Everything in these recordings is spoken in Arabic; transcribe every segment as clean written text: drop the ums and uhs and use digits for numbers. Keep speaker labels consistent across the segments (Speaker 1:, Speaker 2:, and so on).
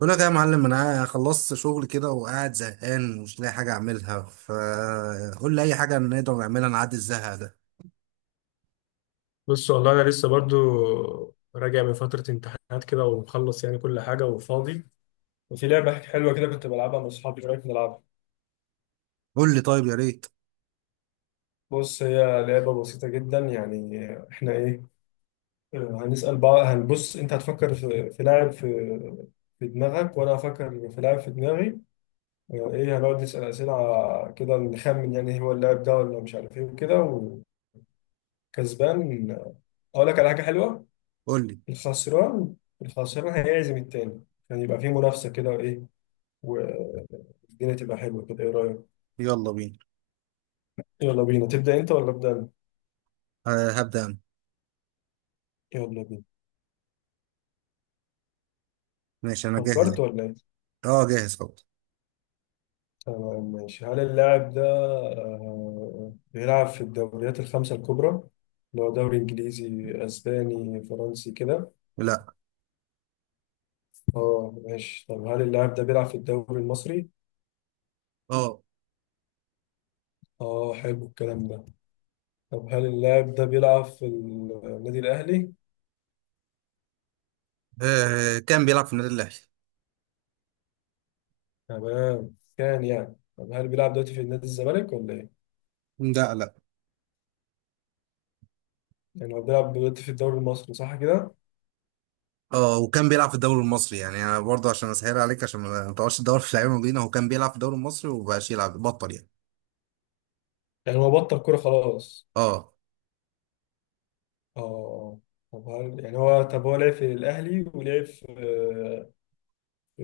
Speaker 1: بقول لك إيه يا معلم، انا خلصت شغل كده وقاعد زهقان ومش لاقي حاجه اعملها، فقول لي اي حاجه نقدر نعملها نعدي الزهق ده.
Speaker 2: بص والله انا لسه برضو راجع من فتره امتحانات كده ومخلص يعني كل حاجه وفاضي. وفي لعبه حلوه كده كنت بلعبها مع اصحابي، ايه رايك نلعبها؟
Speaker 1: قول لي، طيب، يا ريت.
Speaker 2: بص هي لعبه بسيطه جدا يعني. احنا ايه؟ آه، هنسال بعض. هنبص انت هتفكر في لاعب في في دماغك وانا هفكر في لاعب في دماغي. ايه، هنقعد نسال اسئله كده نخمن يعني هو اللاعب ده ولا مش عارف ايه وكده، وكسبان اقول لك على حاجه حلوه.
Speaker 1: قول لي،
Speaker 2: الخسران، الخسران هيعزم التاني، يعني يبقى في منافسه كده وايه، والدنيا تبقى حلوة كده. ايه رأيك؟
Speaker 1: يلا بينا.
Speaker 2: يلا بينا، تبدأ انت ولا أبدأ انا؟
Speaker 1: أه، هبدا انا.
Speaker 2: يلا بينا.
Speaker 1: ماشي، انا جاهز.
Speaker 2: فكرت ولا ايه؟
Speaker 1: اه، جاهز خلاص.
Speaker 2: تمام ماشي، هل اللاعب ده بيلعب في الدوريات الخمسة الكبرى؟ اللي هو دوري انجليزي، اسباني، فرنسي كده.
Speaker 1: لا.
Speaker 2: اه ماشي، طب هل اللاعب ده بيلعب في الدوري المصري؟
Speaker 1: اه.
Speaker 2: اه، حلو الكلام ده. طب هل اللاعب ده بيلعب في النادي الاهلي؟
Speaker 1: آه، كان بيلعب في النادي الاهلي.
Speaker 2: تمام، كان يعني. طب هل بيلعب دلوقتي في نادي الزمالك ولا ايه؟
Speaker 1: لا، لا.
Speaker 2: يعني هو بيلعب دلوقتي في الدوري المصري صح كده؟
Speaker 1: اه، وكان بيلعب في الدوري المصري، يعني انا برضه عشان اسهل عليك عشان ما تقعدش تدور في لعيبه مدينه. هو كان بيلعب في الدوري المصري ومبقاش يلعب، بطل يعني.
Speaker 2: يعني هو بطل كورة خلاص.
Speaker 1: اه.
Speaker 2: اه. طب هل يعني هو، طب هو لعب في الأهلي ولعب في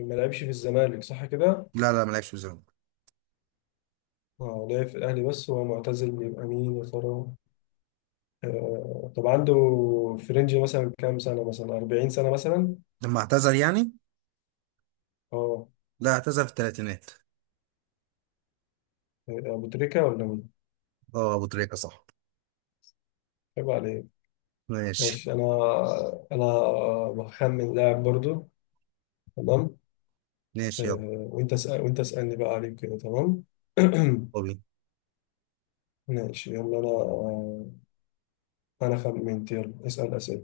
Speaker 2: ما لعبش في الزمالك صح كده؟
Speaker 1: لا، لا ما لعبش في الزمالك.
Speaker 2: اه، لعب في الأهلي بس وهو معتزل، يبقى مين يا ترى؟ طب عنده فرنجي مثلا كام سنة، مثلا 40 سنة مثلا؟
Speaker 1: لما اعتزل يعني.
Speaker 2: اه.
Speaker 1: لا، اعتزل في الثلاثينات.
Speaker 2: أبو تريكة ولا مين؟
Speaker 1: اه، ابو تريكه صح.
Speaker 2: عيب عليك.
Speaker 1: ماشي.
Speaker 2: ماشي. أنا بخمن لاعب برضو. تمام.
Speaker 1: ماشي. يلا.
Speaker 2: وأنت اسألني بقى عليه كده تمام؟
Speaker 1: طبيعي.
Speaker 2: ماشي يلا أنا. انا خالد منت، يلا اسال اسئله.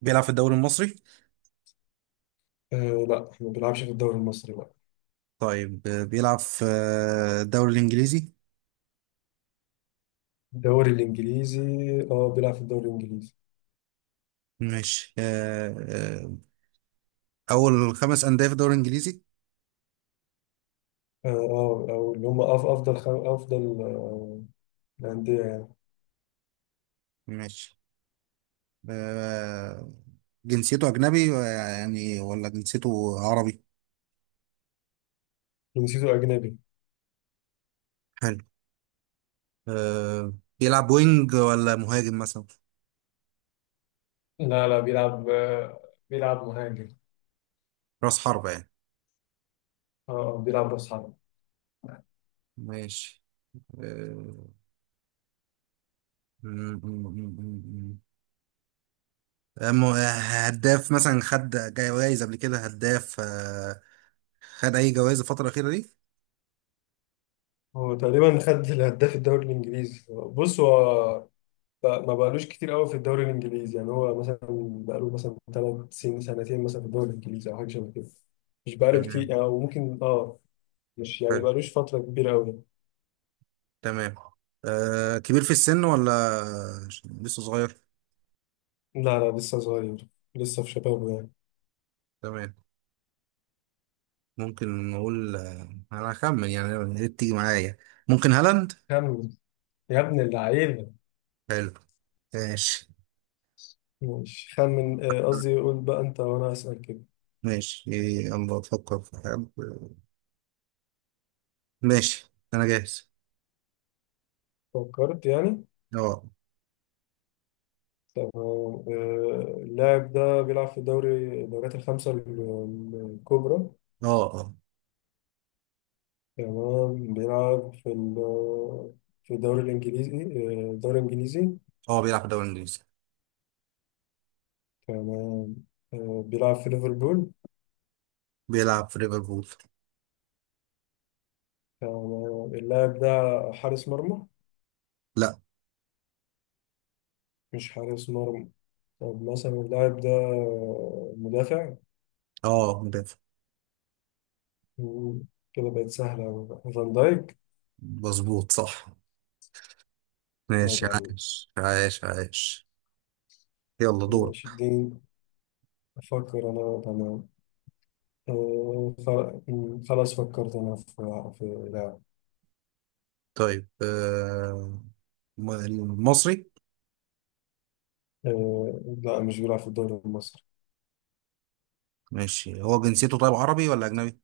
Speaker 1: بيلعب في الدوري المصري.
Speaker 2: أه. لا احنا ما بنلعبش في الدوري المصري، لا.
Speaker 1: طيب، بيلعب في الدوري الإنجليزي.
Speaker 2: الدوري الانجليزي. اه، بيلعب في الدوري الانجليزي.
Speaker 1: ماشي. أول خمس أندية في الدوري الإنجليزي.
Speaker 2: اه. او اللي هم افضل الانديه يعني.
Speaker 1: ماشي. آه، جنسيته أجنبي، يعني ولا جنسيته عربي؟
Speaker 2: جنسيته اجنبي.
Speaker 1: حلو. آه، بيلعب وينج ولا مهاجم مثلا؟
Speaker 2: لا لا، بيلعب بيلعب مهاجم.
Speaker 1: رأس حربة يعني.
Speaker 2: اه. بيلعب راس حرب.
Speaker 1: ماشي. آه، م- م- م- م- م. آه، م- آه، هداف مثلا، خد جايزة قبل كده، هداف، خد اي جوائز الفتره الاخيره دي؟
Speaker 2: هو تقريبا خد الهداف الدوري الانجليزي. بص هو ما بقالوش كتير قوي في الدوري الانجليزي، يعني هو مثلا بقاله مثلا ثلاث سنين، سنتين مثلا في الدوري الانجليزي، او حاجه شبه كده. مش بقاله
Speaker 1: تمام.
Speaker 2: كتير يعني، أو ممكن اه، مش يعني
Speaker 1: حلو.
Speaker 2: بقالوش فترة كبيرة أوي.
Speaker 1: تمام. كبير في السن ولا لسه صغير؟
Speaker 2: لا لا، لسه صغير، لسه في شبابه يعني.
Speaker 1: تمام. ممكن نقول، انا هخمن يعني، يا ريت تيجي معايا. ممكن هالاند.
Speaker 2: خمن يا ابن اللعيبة.
Speaker 1: حلو. ماشي.
Speaker 2: مش خمن، قصدي قول بقى أنت وأنا أسأل كده.
Speaker 1: ماشي. يلا افكر في حد. ماشي، انا جاهز.
Speaker 2: فكرت يعني.
Speaker 1: اه.
Speaker 2: تمام. اللاعب ده بيلعب في الدوريات الخمسة الكبرى.
Speaker 1: اه. اه.
Speaker 2: تمام بيلعب في في الدوري الإنجليزي. الدوري الإنجليزي.
Speaker 1: اه، بيلعب في الدوري الانجليزي.
Speaker 2: تمام. بيلعب في ليفربول.
Speaker 1: بيلعب في ليفربول.
Speaker 2: تمام. اللاعب ده حارس مرمى؟
Speaker 1: لا.
Speaker 2: مش حارس مرمى. طب مثلا اللاعب ده مدافع.
Speaker 1: اه، مدافع.
Speaker 2: مم، كده بقت سهلة أوي بقى. فان دايك.
Speaker 1: مظبوط صح.
Speaker 2: أو
Speaker 1: ماشي.
Speaker 2: بعدين.
Speaker 1: عايش عايش عايش. يلا دور.
Speaker 2: ماشي اديني أفكر أنا. تمام. خلاص فكرت أنا في لاعب.
Speaker 1: طيب، المصري.
Speaker 2: لا مش بيلعب في الدوري المصري،
Speaker 1: ماشي. هو جنسيته، طيب، عربي ولا أجنبي؟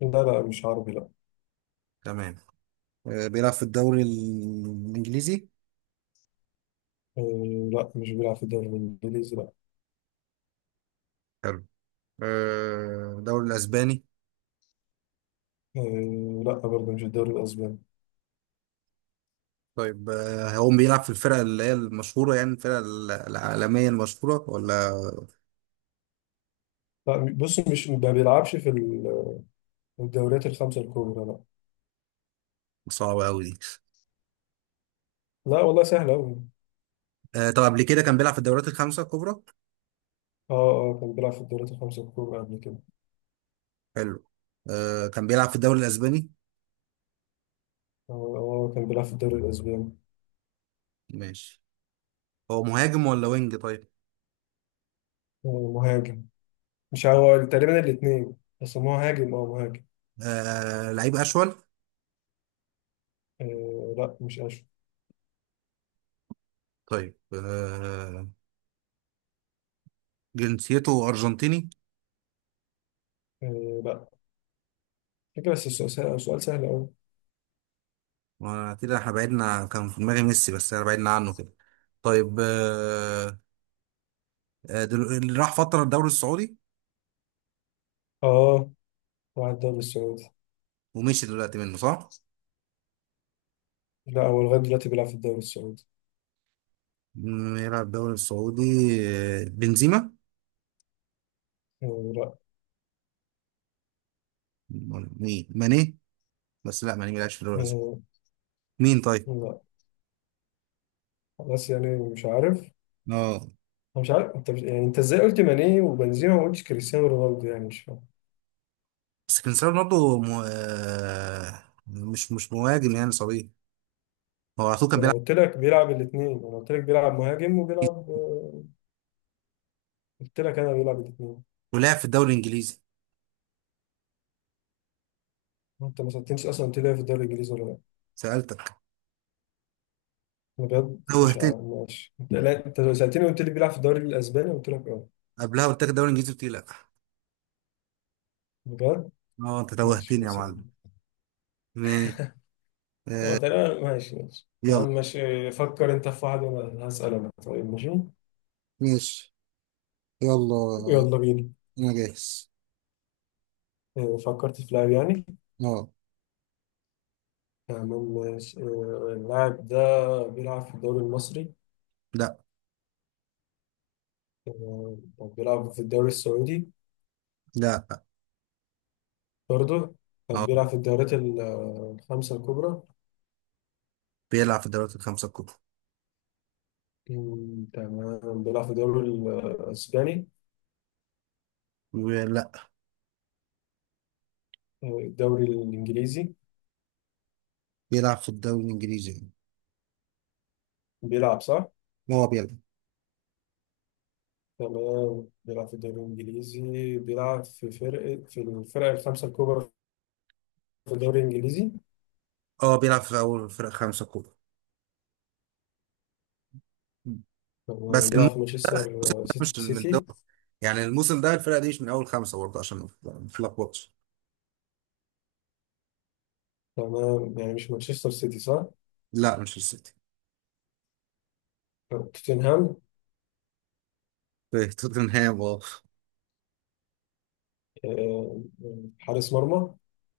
Speaker 2: لا. لا مش عربي، لا.
Speaker 1: تمام. آه، بيلعب في الدوري الإنجليزي؟
Speaker 2: لا مش بيلعب في الدوري الإنجليزي، لا.
Speaker 1: حلو. آه، الدوري الأسباني؟
Speaker 2: لا برضه مش الدوري الأسباني.
Speaker 1: طيب، هو بيلعب في الفرق اللي هي المشهورة، يعني الفرق العالمية المشهورة، ولا؟
Speaker 2: لا بص مش، ما بيلعبش في الدوريات الخمسة الكبرى، لا.
Speaker 1: صعبة أوي دي؟
Speaker 2: لا والله سهلة أوي.
Speaker 1: آه، طب قبل كده كان بيلعب في الدوريات الخمسة الكبرى؟
Speaker 2: اه اه، كان بيلعب في الدوريات الخمسة الكبرى قبل كده.
Speaker 1: حلو. آه، كان بيلعب في الدوري الأسباني؟
Speaker 2: اه. كان بيلعب في الدوري الأسباني.
Speaker 1: ماشي. هو مهاجم ولا وينج، طيب؟
Speaker 2: مهاجم، مش هو تقريبا الاتنين، بس هو مهاجم، اه مهاجم.
Speaker 1: آه، لعيب أشول؟
Speaker 2: آه لا، مش أشو.
Speaker 1: طيب، جنسيته أرجنتيني؟
Speaker 2: آه لا. فكرة بس، السؤال سهل، السؤال سهل أوي.
Speaker 1: ما كده احنا بعدنا عن- كان في دماغي ميسي، بس انا بعدنا عنه كده. طيب، اللي راح فترة الدوري السعودي
Speaker 2: اه، راح الدوري السعودي.
Speaker 1: ومشي دلوقتي منه صح؟
Speaker 2: لا هو لغاية دلوقتي بيلعب في الدوري السعودي.
Speaker 1: يلعب الدوري السعودي. آه، بنزيما؟
Speaker 2: آه لا.
Speaker 1: ولا مين؟ ماني؟ بس لا، ماني ملعبش في الدوري السعودي.
Speaker 2: آه
Speaker 1: مين طيب؟
Speaker 2: لا. خلاص يعني مش عارف.
Speaker 1: اه.
Speaker 2: أنا مش عارف انت مش، يعني انت ازاي قلت ماني وبنزيما وما قلتش كريستيانو رونالدو، يعني مش فاهم.
Speaker 1: بس كريستيانو رونالدو م... آه، مش مش مهاجم، يعني صغير. هو على طول كان
Speaker 2: ما انا
Speaker 1: بيلعب
Speaker 2: قلت لك بيلعب الاثنين، انا قلت لك بيلعب مهاجم
Speaker 1: إنجليزي،
Speaker 2: وبيلعب قلت لك انا بيلعب الاثنين.
Speaker 1: ولعب في الدوري الانجليزي.
Speaker 2: انت ما سالتنيش اصلا، قلت لي في الدوري الانجليزي ولا لا.
Speaker 1: سألتك.
Speaker 2: انا بجد مش
Speaker 1: توهتني.
Speaker 2: عارف. ماشي انت، لا انت سالتني وقلت لي بيلعب في الدوري الاسباني، قلت لك اه.
Speaker 1: قبلها قلت لك الدوري الانجليزي، قلت لي لا.
Speaker 2: بجد.
Speaker 1: اه، انت
Speaker 2: ماشي
Speaker 1: توهتني يا
Speaker 2: خلاص يا عم.
Speaker 1: معلم. ماشي.
Speaker 2: اه
Speaker 1: آه،
Speaker 2: تمام ماشي، ماشي يا
Speaker 1: يلا.
Speaker 2: عم ماشي. فكر انت في واحد وانا هسال انا، طيب ماشي.
Speaker 1: ماشي. يلا
Speaker 2: يلا بينا.
Speaker 1: انا جاهز.
Speaker 2: فكرت في لاعب يعني.
Speaker 1: اه.
Speaker 2: تمام ماشي. اللاعب ده بيلعب في الدوري المصري؟
Speaker 1: لا.
Speaker 2: طب بيلعب في الدوري السعودي؟
Speaker 1: لا.
Speaker 2: برضه؟ طب
Speaker 1: اه،
Speaker 2: بيلعب في الدوريات الخمسة الكبرى؟
Speaker 1: بيلعب في الدوريات الخمسة الكبرى.
Speaker 2: تمام. بيلعب في الدوري الأسباني؟
Speaker 1: لا.
Speaker 2: الدوري الإنجليزي؟
Speaker 1: بيلعب في الدوري الانجليزي يعني.
Speaker 2: بيلعب صح؟
Speaker 1: هو بيلعب.
Speaker 2: تمام بيلعب في الدوري الإنجليزي. بيلعب في الفرق الخمسة الكبرى في الدوري الإنجليزي.
Speaker 1: اه، بيلعب في اول فرق خمسة كبرى،
Speaker 2: تمام
Speaker 1: بس
Speaker 2: بيلعب
Speaker 1: الموسم
Speaker 2: في مانشستر
Speaker 1: ده مش من الدوري،
Speaker 2: سيتي.
Speaker 1: يعني الموسم ده الفرقة دي مش من اول خمسة برضه، عشان ما نتلخبطش.
Speaker 2: تمام، يعني مش مانشستر سيتي صح؟
Speaker 1: لا، مش السيتي.
Speaker 2: توتنهام.
Speaker 1: في توتنهام، اه.
Speaker 2: آه، حارس مرمى؟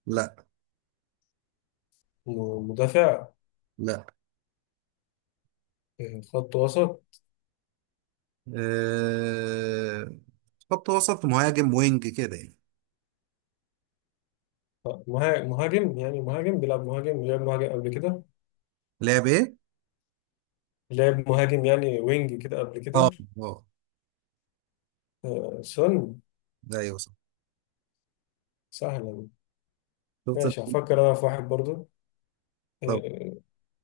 Speaker 1: لا.
Speaker 2: مدافع؟
Speaker 1: لا.
Speaker 2: خط وسط؟
Speaker 1: أه... خط وسط مهاجم وينج كده يعني.
Speaker 2: مهاجم يعني، مهاجم بيلعب، مهاجم لعب مهاجم قبل كده.
Speaker 1: لعب ايه؟
Speaker 2: لعب مهاجم يعني وينج كده قبل
Speaker 1: اه.
Speaker 2: كده.
Speaker 1: اه.
Speaker 2: سن.
Speaker 1: ده ايوه صح.
Speaker 2: سهلا.
Speaker 1: شفت.
Speaker 2: ماشي هفكر انا في واحد برضو. آه،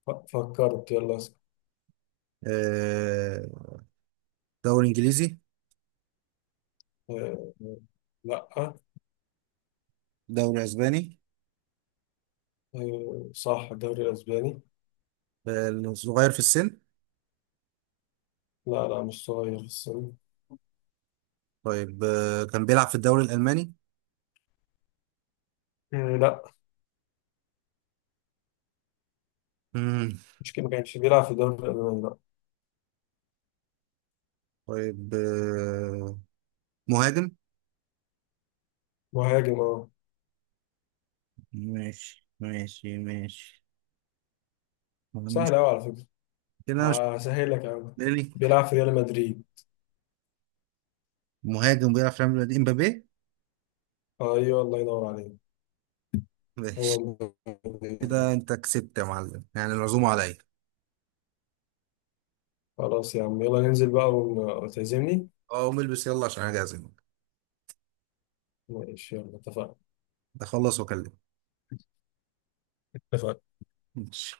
Speaker 2: ف- فكرت، يلا اسأل.
Speaker 1: آه، دوري انجليزي؟
Speaker 2: آه، لا.
Speaker 1: دوري اسباني؟
Speaker 2: صح الدوري الاسباني.
Speaker 1: صغير في السن؟
Speaker 2: لا لا مش صغير في السن.
Speaker 1: طيب، كان بيلعب في الدوري الالماني؟
Speaker 2: لا
Speaker 1: مم.
Speaker 2: مش كده، ما كانش بيلعب في الدوري الالماني، لا.
Speaker 1: طيب، مهاجم.
Speaker 2: مهاجم اه.
Speaker 1: ماشي ماشي ماشي. والله مش-.
Speaker 2: سهل قوي على فكره.
Speaker 1: كده مش
Speaker 2: هسهل لك يا عم.
Speaker 1: بالي.
Speaker 2: بيلعب في ريال مدريد.
Speaker 1: مهاجم بيلعب في ريال مدريد، امبابي.
Speaker 2: ايوه الله ينور عليك. هو
Speaker 1: ماشي. كده
Speaker 2: مدريد.
Speaker 1: انت كسبت يا معلم، يعني العزومه عليا.
Speaker 2: خلاص يا عم، يلا ننزل بقى وتعزمني.
Speaker 1: اه، قوم البس، يلا، عشان انا جاهز.
Speaker 2: ماشي يلا اتفقنا.
Speaker 1: بخلص واكلمك.
Speaker 2: اتفقنا.
Speaker 1: ماشي.